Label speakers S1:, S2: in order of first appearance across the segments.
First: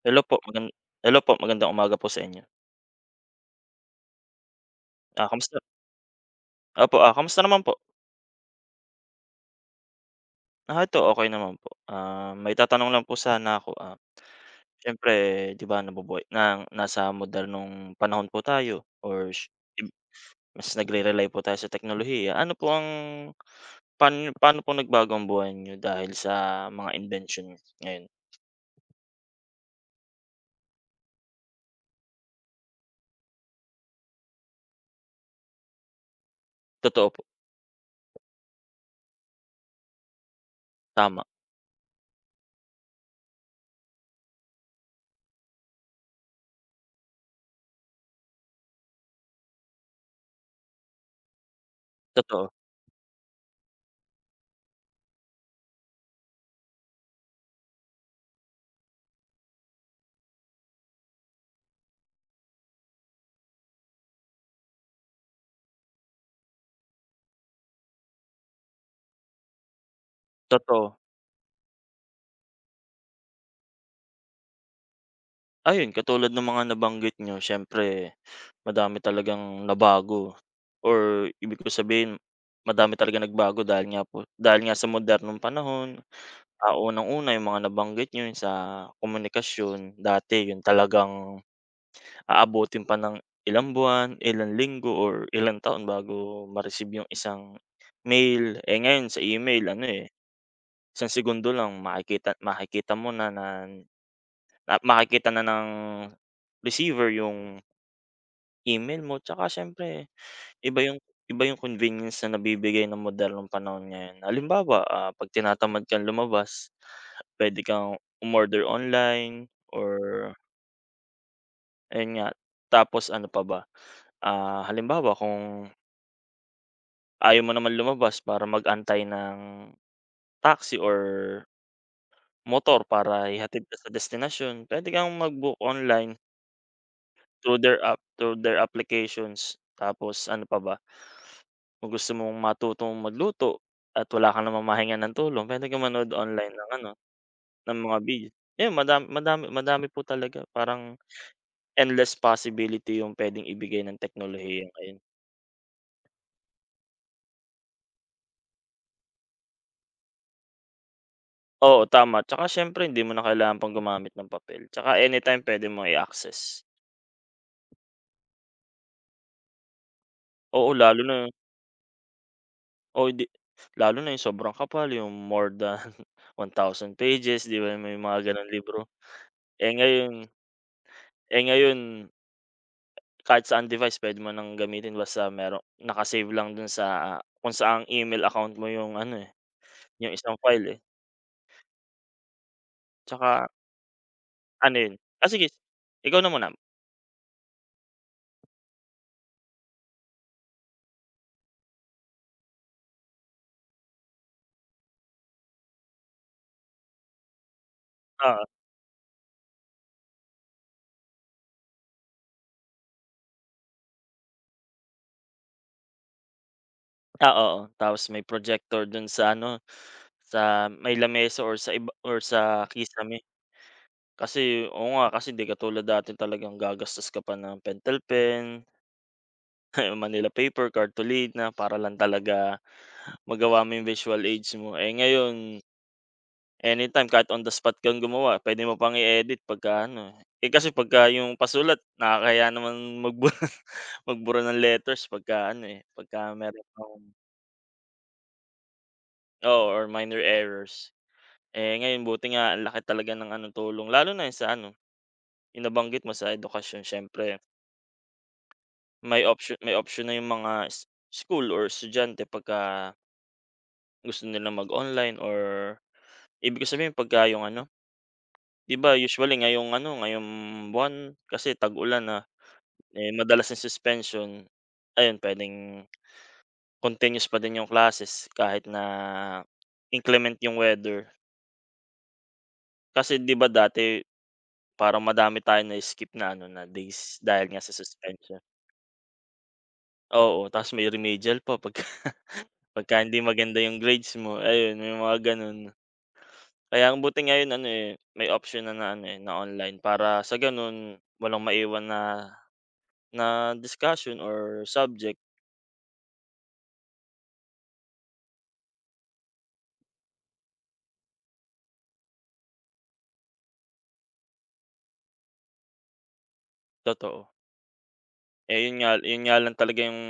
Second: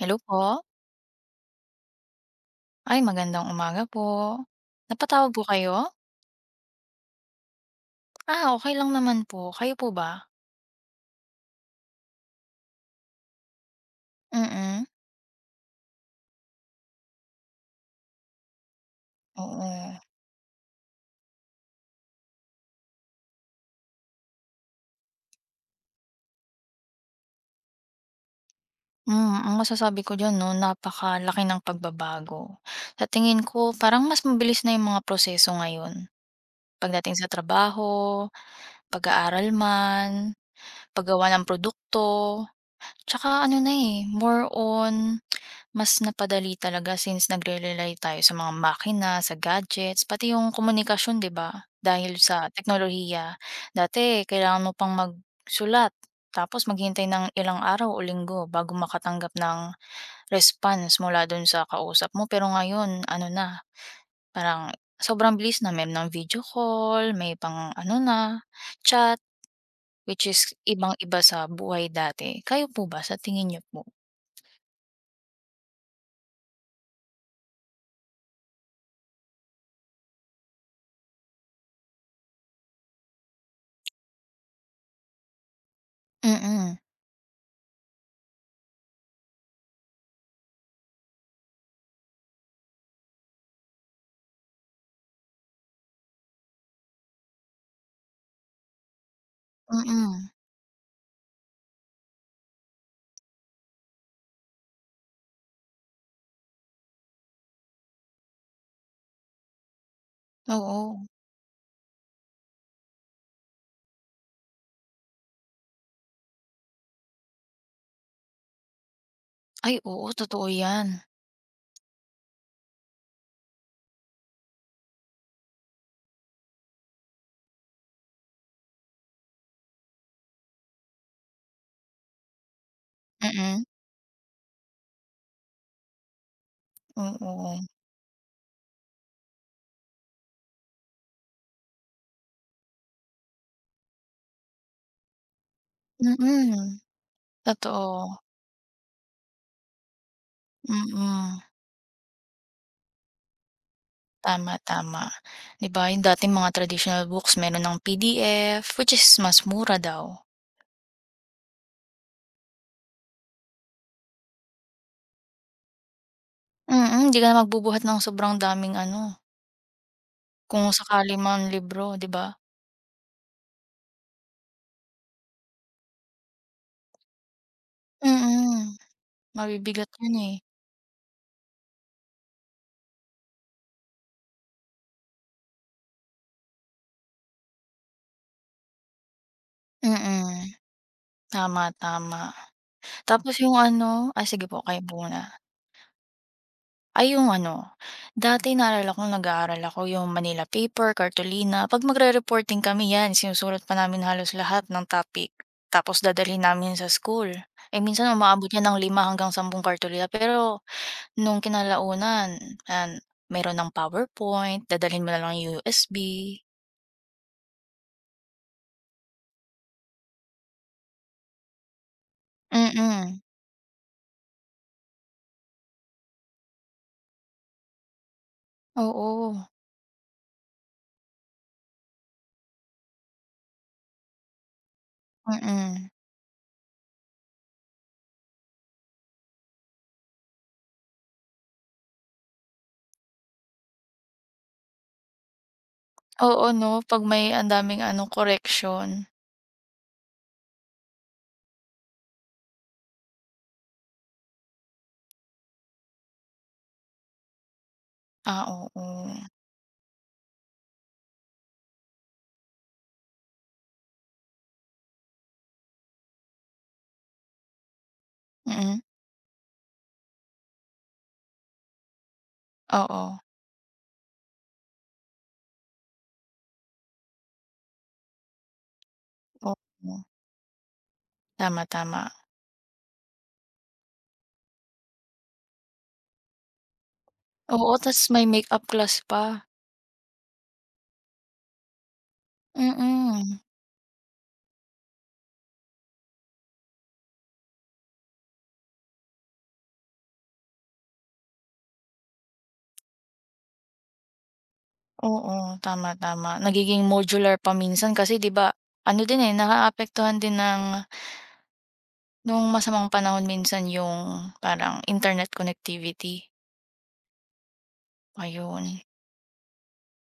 S1: Hello
S2: Hello po, magan
S1: po.
S2: hello po, magandang umaga po sa inyo.
S1: Ay, magandang umaga po.
S2: Ah,
S1: Napatawag po
S2: kamusta
S1: kayo?
S2: Opo, kamusta naman po?
S1: Ah, okay lang naman po. Kayo po ba?
S2: Ito okay naman po. May maitatanong lang po sana ako,
S1: Mm,
S2: siyempre 'di ba nabubuhay na nasa modernong panahon po tayo or sh im
S1: oo.
S2: mas nagre-rely po tayo sa teknolohiya. Ano po ang paano Paano po nagbago ang buhay niyo dahil sa mga inbensyon ngayon?
S1: Hmm, ang masasabi ko diyan 'no, napakalaki ng pagbabago. Sa tingin ko parang mas mabilis na yung mga proseso ngayon.
S2: Totoo
S1: Pagdating
S2: po,
S1: sa trabaho, pag-aaral man,
S2: tama,
S1: paggawa ng produkto, tsaka ano na, eh, more on. Mas napadali talaga since nagre-rely tayo sa mga makina, sa gadgets, pati yung komunikasyon, 'di ba? Dahil sa
S2: totoo,
S1: teknolohiya. Dati, kailangan mo pang magsulat, tapos maghintay ng ilang araw o linggo bago makatanggap ng response mula dun sa kausap mo. Pero ngayon, ano na, parang sobrang bilis na. Meron ng video call, may pang ano na, chat, which is
S2: totoo.
S1: ibang-iba sa buhay dati. Kayo po ba, sa tingin niyo po?
S2: Ayun, katulad ng mga nabanggit niyo, siyempre madami talagang nabago or ibig ko sabihin madami talaga nagbago dahil nga po dahil nga sa modernong panahon.
S1: Mm,
S2: Unang-una yung mga nabanggit niyo yung sa komunikasyon. Dati yun talagang aabutin pa ng ilang buwan, ilang linggo or ilang taon bago ma-receive yung isang mail. Ngayon sa email ano,
S1: mm.
S2: isang segundo lang makikita makikita mo na na na makikita na ng receiver yung email mo. Tsaka siyempre Iba yung
S1: Oo.
S2: iba yung convenience na nabibigay ng modernong panahon ngayon. Halimbawa, 'pag tinatamad kang lumabas, puwede kang umorder online
S1: Ay
S2: or
S1: oo, totoo 'yan.
S2: ayun nga. Tapos ano pa ba, halimbawa kung ayaw mo naman lumabas para mag-antay ng taxi or motor para ihatid
S1: Mm,
S2: ka sa destinasyon, puwede kang mag-book online.
S1: oo.
S2: Through their app, through their applications. Tapos ano pa ba? Kung gusto mong matutong magluto at wala ka namang mahingan ng tulong, puwede kang manood online ng
S1: Mm,
S2: ano, ng mga
S1: totoo.
S2: video. Ayun, madami madami madami po talaga, parang
S1: Mm,
S2: endless possibility yung puwedeng ibigay ng
S1: tama,
S2: teknolohiya ngayon.
S1: tama. 'Di ba yung dating mga traditional books meron ng PDF, which is mas mura daw.
S2: Oo, tama. Tsaka siyempre hindi mo na kailangan pang gumamit ng papel, tsaka anytime puwede mong i-access.
S1: Mm, hindi ka na magbubuhat ng sobrang daming ano, kung
S2: Oo, lalo
S1: sakali
S2: na,
S1: mang libro, 'di ba?
S2: oo, hindi, lalo na yung sobrang kapal, yung more than 1,000 pages, 'di ba, may mga gano'ng
S1: Mm,
S2: libro. Eh,
S1: mabibigat 'yun,
S2: ngayon
S1: eh.
S2: Ngayon kahit saan device puwede mo ng gamitin basta merong naka-save lang dun sa kung saang email account mo yung ano, eh, yung isang
S1: Mm,
S2: file, eh.
S1: tama, tama. Tapos
S2: Tsaka
S1: yung ano ay sige po,
S2: ano
S1: kayo
S2: yun,
S1: muna.
S2: sige, ikaw na muna.
S1: Ay yung ano, dati naalala ko nag-aaral ako yung Manila paper, Cartolina. 'Pag magre-reporting kami 'yan sinusulat pa namin halos lahat ng topic, tapos dadalhin namin sa school. Eh, minsan
S2: Oo,
S1: umaabot yan ng lima hanggang sampung Cartolina pero nung kinalaunan, an meron ng PowerPoint, dadalhin mo na lang yung USB.
S2: oo, tapos may projector dun sa ano, sa may lamesa or sa iba or sa
S1: Mm,
S2: kisame. Kasi oo nga, kasi 'di katulad dati talagang gagastos ka pa ng pentel pen,
S1: oo,
S2: manila paper, cartolina para lang talaga magawa mo yung visual aids mo. Ngayon
S1: mm.
S2: anytime, kahit on the spot kang gumawa, pwede mo pang i-edit pagka ano, eh. Eh, kasi pagka yung pasulat nakakahiya naman magbura magbura ng letters pagka ano, eh, pagka
S1: Oo
S2: meron
S1: 'no,
S2: kang
S1: 'pag may ang daming ano, correction.
S2: oo, or minor errors. Ngayon buti nga ang laki talaga ng ano tulong, lalo na yung sa ano, yung nabanggit mo sa edukasyon. Siyempre
S1: Ah, oo.
S2: may option na yung mga school or estudyante pagka gusto nilang mag-online or ibig ko sabihin pagka yung ano, 'di
S1: Mm,
S2: ba usually ngayong ano, ngayong buwan kasi tag-ulan na.
S1: oo,
S2: Madalas yung suspension, ayun puwedeng continuous pa din yung classes kahit na
S1: oo.
S2: inclement yung weather.
S1: Tama, tama.
S2: Kasi 'di ba dati parang madami tayong na-skip na ano na days dahil nga sa
S1: Oo, tas may
S2: suspension.
S1: makeup class pa.
S2: Oo, ta's may remedial pa pag pagka hindi
S1: Mm.
S2: maganda yung grades mo, ayun may mga gano'n. Kaya ang buti ngayon ano, eh, may option na na ano, eh, na online para sa gano'n walang maiwan na na discussion or subject,
S1: Oo, tama, tama. Nagiging modular pa minsan kasi 'di ba ano din, eh, naaapektuhan din ng nung masamang panahon minsan yung parang internet connectivity,
S2: totoo.
S1: ayun.
S2: Yun nga lang talaga yung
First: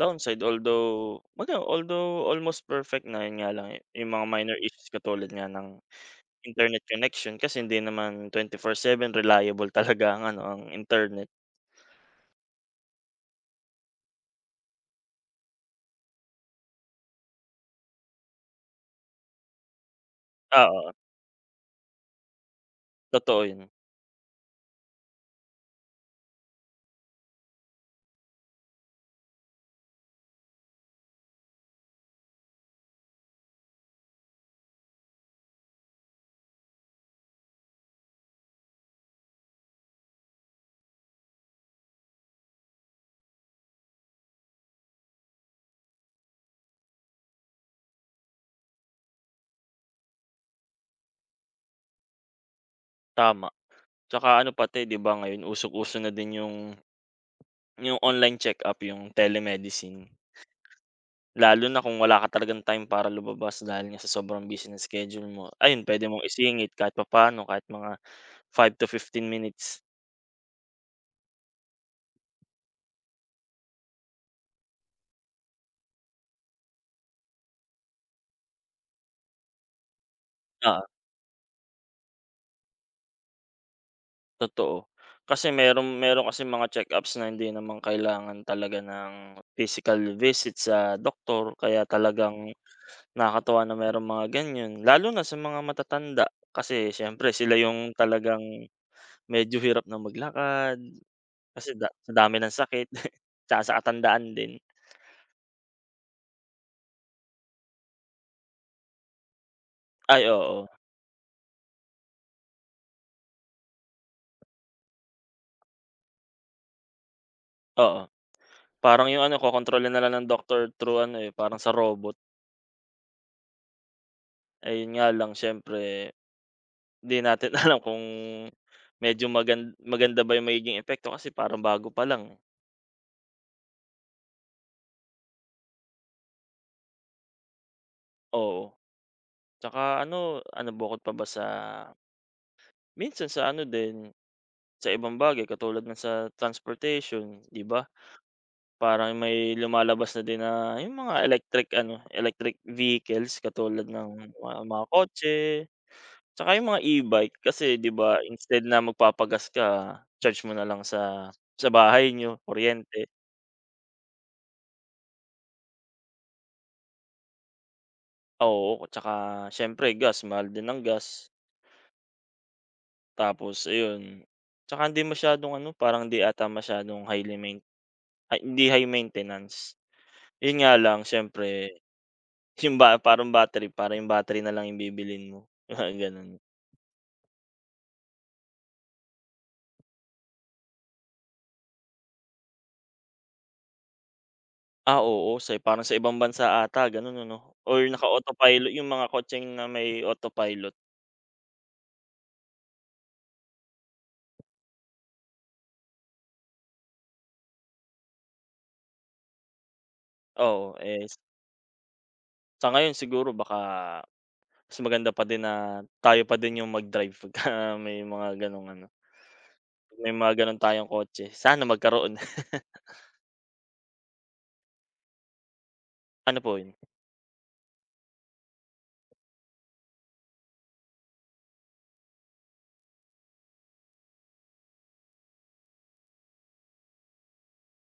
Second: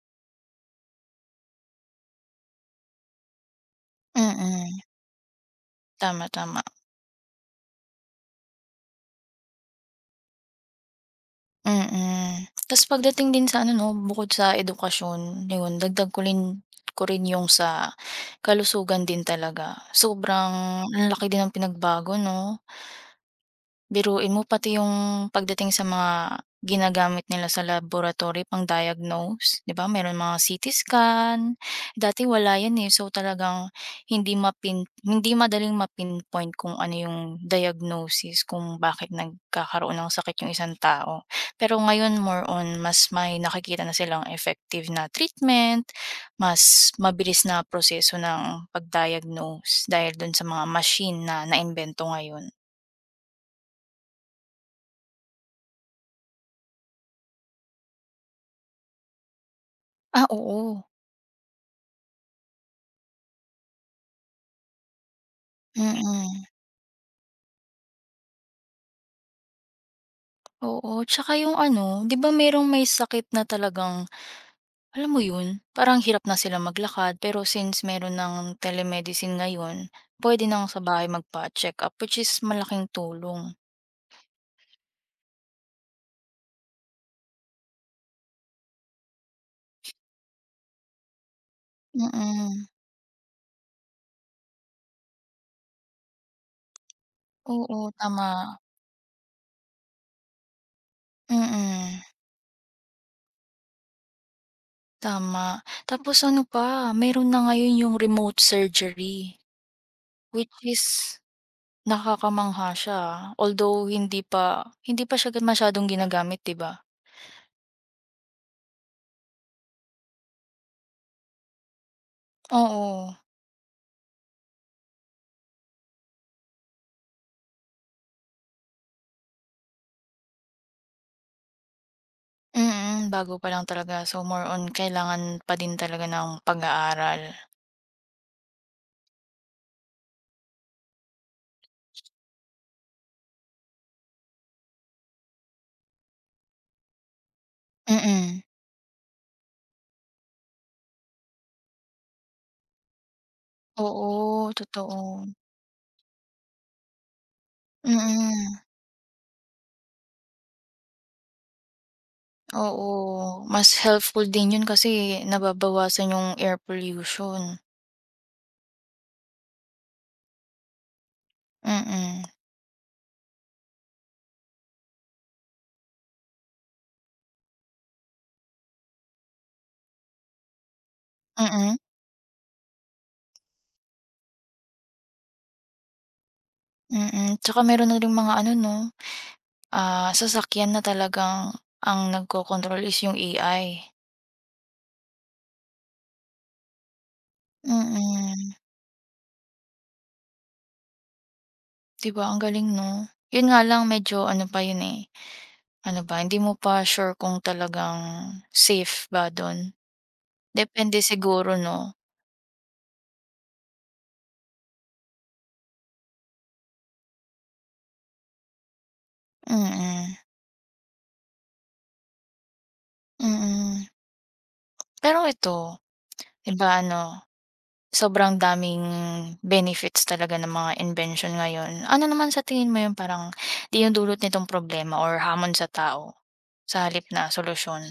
S2: downside, although kumbaga although almost perfect na, yun nga lang, yung mga minor
S1: Mm,
S2: issues katulad nga ng
S1: tama, tama.
S2: internet connection kasi hindi naman 24/7 reliable talaga ang ano, ang internet.
S1: Mm. Tas pagdating din sa ano 'no, bukod sa edukasyon, yun dagdag ko rin yung sa kalusugan din talaga. Sobrang
S2: Oo,
S1: ang laki din ng pinagbago 'no?
S2: totoo yun,
S1: Biruin mo pati yung pagdating sa mga ginagamit nila sa laboratory pang-diagnose, 'di ba merong mga CT scan, dati wala 'yan, eh. So, talagang hindi madaling mapinpoint kung ano yung diagnosis kung bakit nagkakaroon ng sakit yung isang tao. Pero ngayon more on mas may nakikita na silang effective na treatment, mas mabilis na proseso ng pag-diagnose dahil dun sa mga machine na naimbento ngayon.
S2: tama. Tsaka ano, pati 'di ba ngayon usong-uso na din yung online check-up, yung telemedicine.
S1: Ah, oo.
S2: Lalo na kung wala ka talagang time para lumabas dahil nga sa sobrang busy ng schedule mo, ayun pwede mong
S1: Mm,
S2: isingit kahit papaano, kahit mga 5 to 15 minutes.
S1: oo. Tsaka yung ano, 'di ba merong may sakit na talagang alam mo yun, parang hirap na sila maglakad pero since meron ng telemedicine ngayon, puwede nang sa bahay magpa-check up which is malaking tulong.
S2: Totoo. Kasi meron meron kasi mga check-ups na hindi naman kailangan talaga ng physical visit sa doktor, kaya talagang
S1: Mm,
S2: nakakatuwa na merong mga ganyan. Lalo na sa mga matatanda kasi siyempre sila
S1: oo
S2: yung
S1: tama.
S2: talagang medyo hirap na maglakad kasi
S1: Mm,
S2: sa dami ng sakit tsaka sa katandaan din.
S1: tama. Tapos ano pa, meron na ngayon yung remote surgery,
S2: Ay
S1: which
S2: oo,
S1: is nakakamangha siya, although hindi pa siya masyadong ginagamit 'di ba?
S2: oo. Parang yung ano kokontrolin na lang ng doktor through ano, eh, parang sa robot.
S1: Oo.
S2: Ayun nga lang, siyempre 'di natin alam kung medyo maganda ba yung magiging epekto kasi parang bago pa lang,
S1: Mm, bago pa lang talaga. So, more on kailangan pa din talaga ng pag-aaral.
S2: oo. Tsaka ano bukod pa ba sa minsan sa ano din, sa ibang bagay katulad ng sa transportation, 'di ba?
S1: Mm.
S2: Parang may lumalabas na din na yung mga electric vehicles katulad ng
S1: Oo,
S2: mga
S1: totoo.
S2: kotse, tsaka yung mga e-bike kasi 'di ba
S1: Mm,
S2: instead na magpapagas ka, charge mo na lang sa bahay nyo,
S1: oo.
S2: kuryente.
S1: Mas helpful din 'yun kasi nababawasan yung air pollution.
S2: Oo, tsaka siyempre gas, mahal din ang gas.
S1: Mm,
S2: Tapos ayun, tsaka hindi masyadong ano, parang hindi ata masyadong highly main ay hindi high maintenance. Yun nga lang
S1: mm,
S2: siyempre yung ba parang battery, parang yung battery na lang yung bibilhin mo, mga gano'n.
S1: mm. Tsaka meron na ring mga ano 'no, ah, sasakyan na talagang ang nagkokontrol is yung AI.
S2: Oo, sa parang sa ibang bansa ata gano'n ano, or
S1: Mm,
S2: naka-autopilot yung mga kotseng na may autopilot.
S1: 'di ba ang galing 'no? 'Yun nga lang medyo ano pa 'yun, eh. Ano ba, hindi mo pa sure kung talagang safe ba dun?
S2: Oo,
S1: Depende siguro 'no?
S2: sa ngayon siguro baka mas maganda pa din na tayo pa din yung mag-drive pagka may mga gano'ng ano. May
S1: Mm,
S2: mga gano'n tayong kotse, sana magkaroon.
S1: mm. Pero ito,
S2: Ano
S1: 'di
S2: po 'yun,
S1: ba ano, sobrang daming benefits talaga ng mga invention ngayon. Ano naman sa tingin mo yung parang dinudulot nitong problema or hamon sa tao, sa halip na solusyon?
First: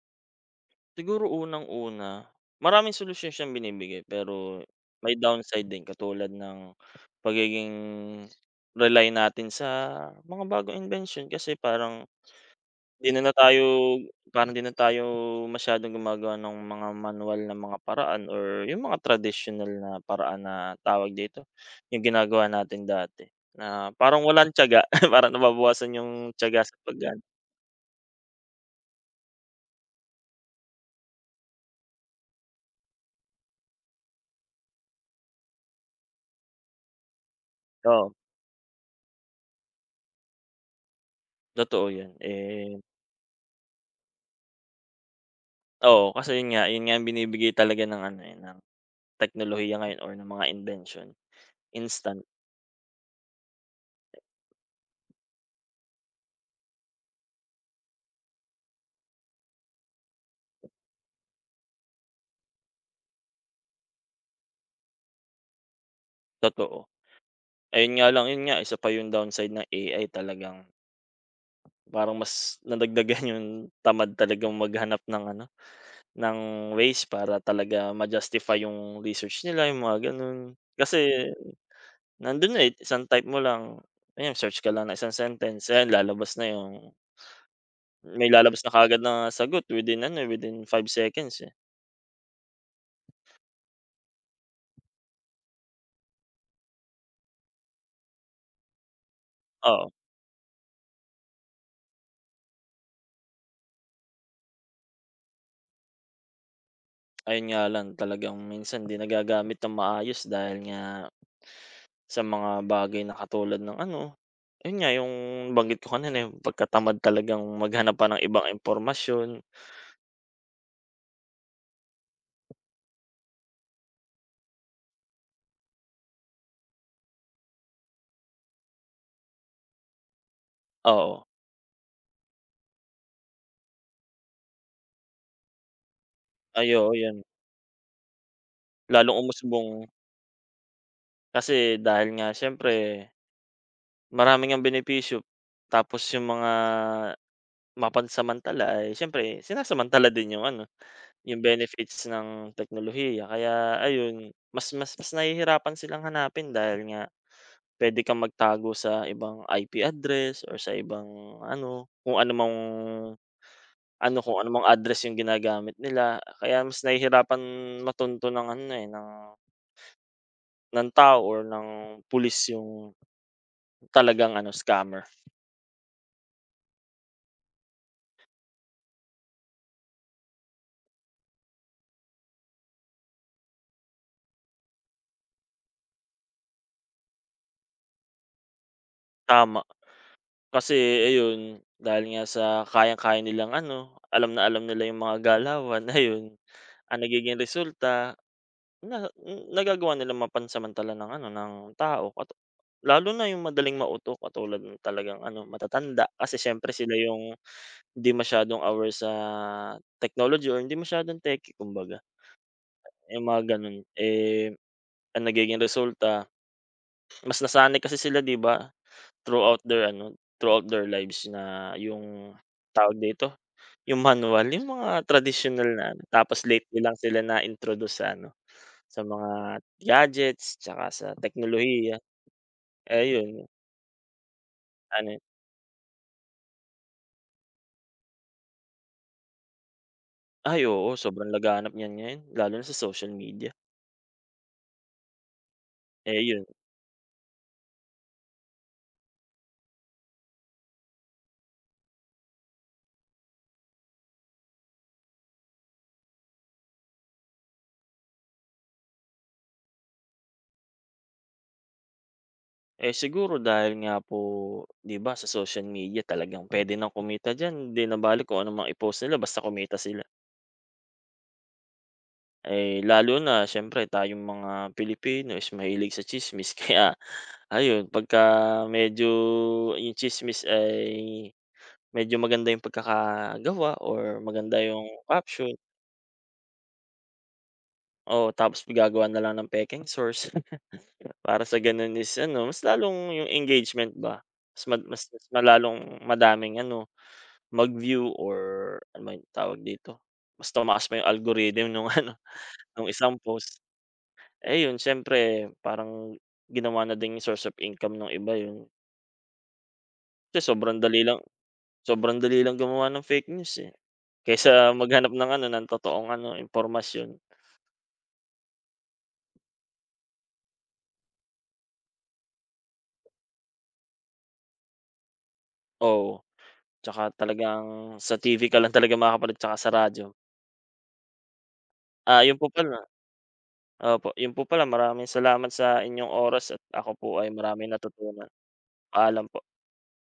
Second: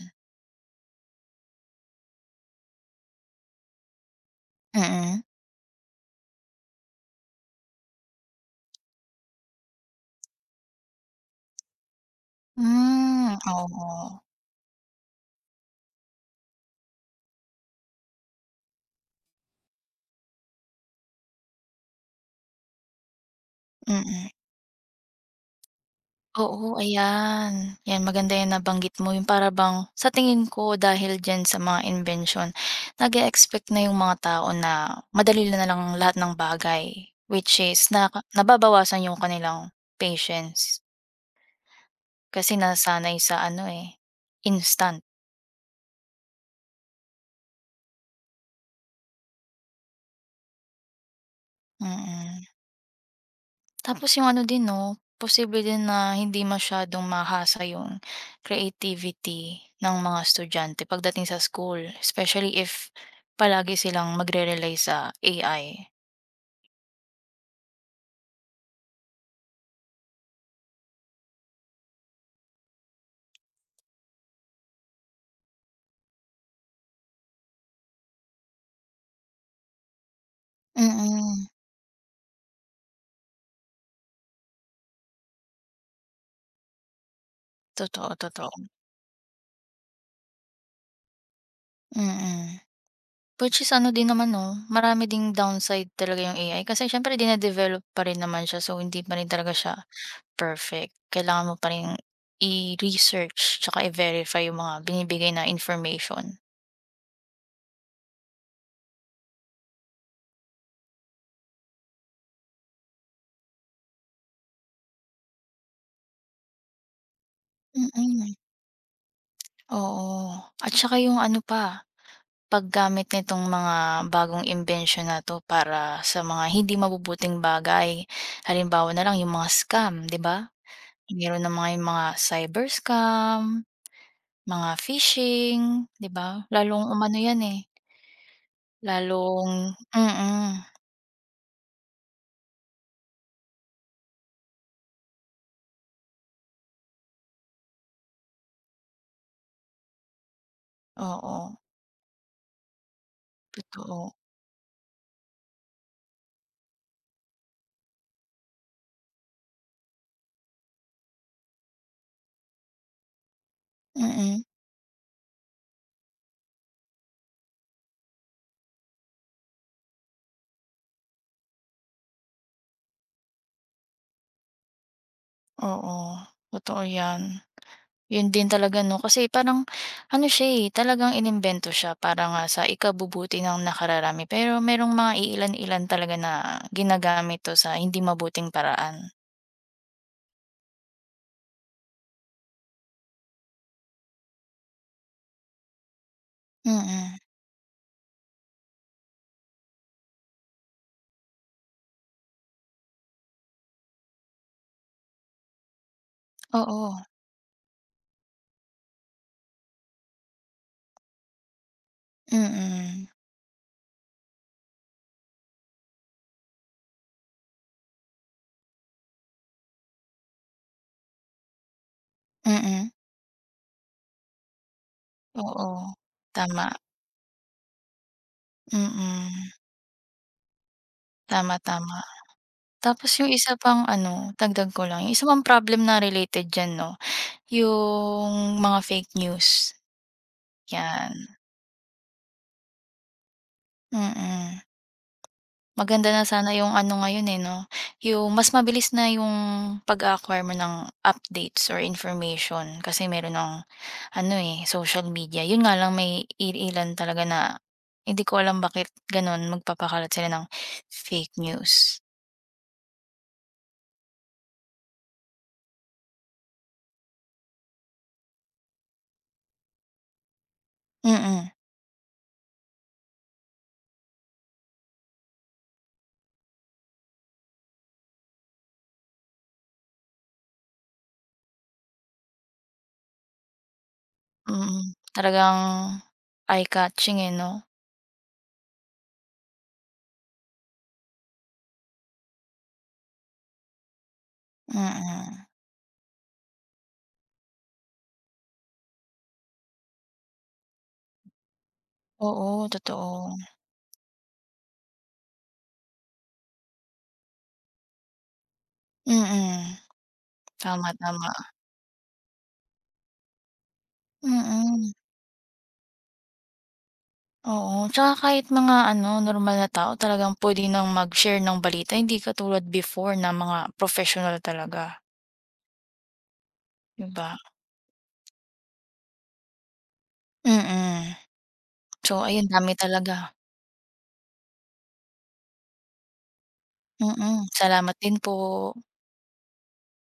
S2: siguro unang-una, maraming solusyon siyang binibigay pero may
S1: Mm.
S2: downside din katulad ng pagiging rely natin sa mga bagong invention kasi 'di na na
S1: Hmm,
S2: tayo
S1: oo.
S2: parang 'di na tayo masyadong gumagawa ng mga manual na mga paraan or yung mga traditional na paraan na tawag dito, yung ginagawa natin dati na parang
S1: Mm.
S2: walang tiyaga, parang nababawasan yung tiyaga sa
S1: Oo,
S2: pag-ano.
S1: ayan. 'Yan maganda 'yang nabanggit mo, yung para bang sa tingin ko dahil diyan sa mga invention nag expect na yung mga tao na madali na lang lahat ng bagay. Which is na nababawasan yung kanilang patience
S2: Totoo 'yan,
S1: kasi
S2: eh,
S1: nasanay sa ano, eh, instant.
S2: oo, kasi 'yun nga ang binibigay talaga ng ano, eh, ng teknolohiya ngayon or ng mga invention, instant,
S1: Mm. Tapos yung ano din 'no, posible din na hindi masyadong mahasa yung creativity ng mga estudyante pagdating sa school, especially if palagi silang magre-rely sa AI.
S2: totoo. Ayun nga lang, 'yun nga isa pa 'yung downside ng AI, talagang parang mas nadagdagan 'yung tamad talagang maghanap ng ano, ng ways para talaga ma-justify 'yung research nila, 'yung mga gano'n.
S1: Mm,
S2: Kasi
S1: mm,
S2: nandun na, eh, isang type mo lang, ayan, search ka lang ng isang sentence, ayan lalabas na 'yung
S1: totoo,
S2: may lalabas
S1: totoo,
S2: na kaagad na sagot within ano, eh, within 5 seconds, eh,
S1: mm. Mm, which is ano din naman 'no, marami ding downside talaga yung AI kasi siyempre dine-develop pa rin naman siya, so hindi pa rin talaga siya
S2: oo.
S1: perfect. Kailangan mo pa ring i-research tsaka i-verify yung mga binibigay na information.
S2: Ayun nga lang talagang minsan 'di nagagamit nang maayos dahil nga sa mga bagay na katulad ng ano, ayun nga yung banggit ko kanina, yung pagkatamad talagang
S1: Mm.
S2: maghanap pa ng
S1: Mm.
S2: ibang impormasyon.
S1: Oo, at saka yung ano pa, paggamit nitong mga bagong imbensyon na 'to para sa mga hindi mabubuting bagay. Halimbawa na lang yung mga scam, 'di ba?
S2: Oo,
S1: Meron na yung mga cyber scam, mga phishing, 'di ba?
S2: ay
S1: Lalong
S2: oo
S1: umano
S2: 'yan.
S1: yan, eh,
S2: Lalong umusbong
S1: lalong mm,
S2: kasi dahil nga siyempre marami ang benepisyo, tapos yung mga mapansamantala ay siyempre sinasamantala din yung ano, yung
S1: oo,
S2: benefits ng teknolohiya. Kaya
S1: totoo.
S2: ayun, mas mas mas nahihirapan silang hanapin dahil nga puwede kang magtago sa ibang IP address or sa ibang ano, kung
S1: Mm,
S2: ano mang address yung ginagamit nila. Kaya mas nahihirapan matunto ng ano, eh, ng tao or ng pulis yung talagang ano, scammer.
S1: oo, totoo yan. Yun din talaga 'no, kasi parang ano siya, eh, talagang inimbento siya para nga sa ikabubuti ng nakararami. Pero merong mga iilan-ilan talaga na ginagamit 'to sa hindi mabuting paraan.
S2: Tama, kasi ayun, dahil nga sa kayang-kaya nilang ano, alam na alam nila yung mga galawan, ayun, ang
S1: Mm,
S2: nagiging resulta, na nagagawa nilang mapansamantala ng ano, ng tao, lalo na yung madaling mauto katulad ng talagang ano, matatanda kasi siyempre sila
S1: oo,
S2: yung hindi masyadong aware sa technology or hindi masyadong techy kumbaga,
S1: mm,
S2: yung mga gano'n. Eh, ang nagiging resulta mas nasanay kasi sila 'di ba, throughout their ano, throughout their lives na yung
S1: mm,
S2: tawag dito, yung manual, yung mga traditional
S1: oo,
S2: na ano, tapos
S1: tama,
S2: lately lang sila na-introduce sa ano, sa
S1: mm,
S2: mga gadgets tsaka sa
S1: tama,
S2: teknolohiya,
S1: tama.
S2: eh,
S1: Tapos yung
S2: yun
S1: isa pang ano, dagdag ko lang, yung
S2: ano,
S1: isa pang problem na related diyan 'no, yung mga fake news,
S2: ay oo,
S1: yan,
S2: sobrang laganap niyan ngayon lalo na sa social media.
S1: mm. Maganda
S2: Eh,
S1: na
S2: yun,
S1: sana yung ano ngayon, eh, 'no, yung mas mabilis na yung pag-a-acquire mo ng updates or information kasi meron ng ano, eh, social media. Yun nga lang may ilan talaga na hindi ko alam bakit gano'n magpapakalat sila ng fake news.
S2: Siguro dahil nga po 'di ba sa social media talagang puwede nang kumita diyan, 'di na bale kung anong mai-post nila basta kumita sila.
S1: Mm,
S2: Lalo na siyempre tayong mga Pilipino is mahilig sa tsismis kaya ayun, pagka medyo yung tsismis ay medyo maganda yung pagkakagawa or maganda yung
S1: mm.
S2: caption.
S1: Talagang eye-catching, eh, 'no?
S2: Oo, tapos gagawa na lang ng pekeng source para sa gano'n is ano, mas lalong yung engagement ba, mas ma mas mas
S1: Mm.
S2: malalong madaming ano, mag-view or ano ba yung tawag dito, mas tumaas pa yung algorithm nung ano,
S1: Oo,
S2: nung isang
S1: totoo.
S2: post. Eh, yun siyempre parang ginawa na ding source of income ng iba yun.
S1: Mm.
S2: Kasi sobrang
S1: Tama,
S2: dali lang
S1: tama.
S2: sobrang dali lang gumawa ng fake news, eh, kaysa
S1: Mm.
S2: maghanap ng ano, ng totoong ano, impormasyon.
S1: Oo, tsaka kahit mga ano, normal na tao talagang puwede nang mag-share ng balita, hindi katulad before na mga professional talaga,
S2: Oo, 'tsaka
S1: 'di ba?
S2: talagang sa TV ka lang talaga makakapanood 'tsaka sa radyo.
S1: Mm. So
S2: Ah, yun po
S1: ayun, dami
S2: pala
S1: talaga.
S2: Opo, yun po pala maraming salamat sa inyong oras at ako po ay
S1: Mm,
S2: maraming
S1: salamat din
S2: natutunan.
S1: po.
S2: Paalam po.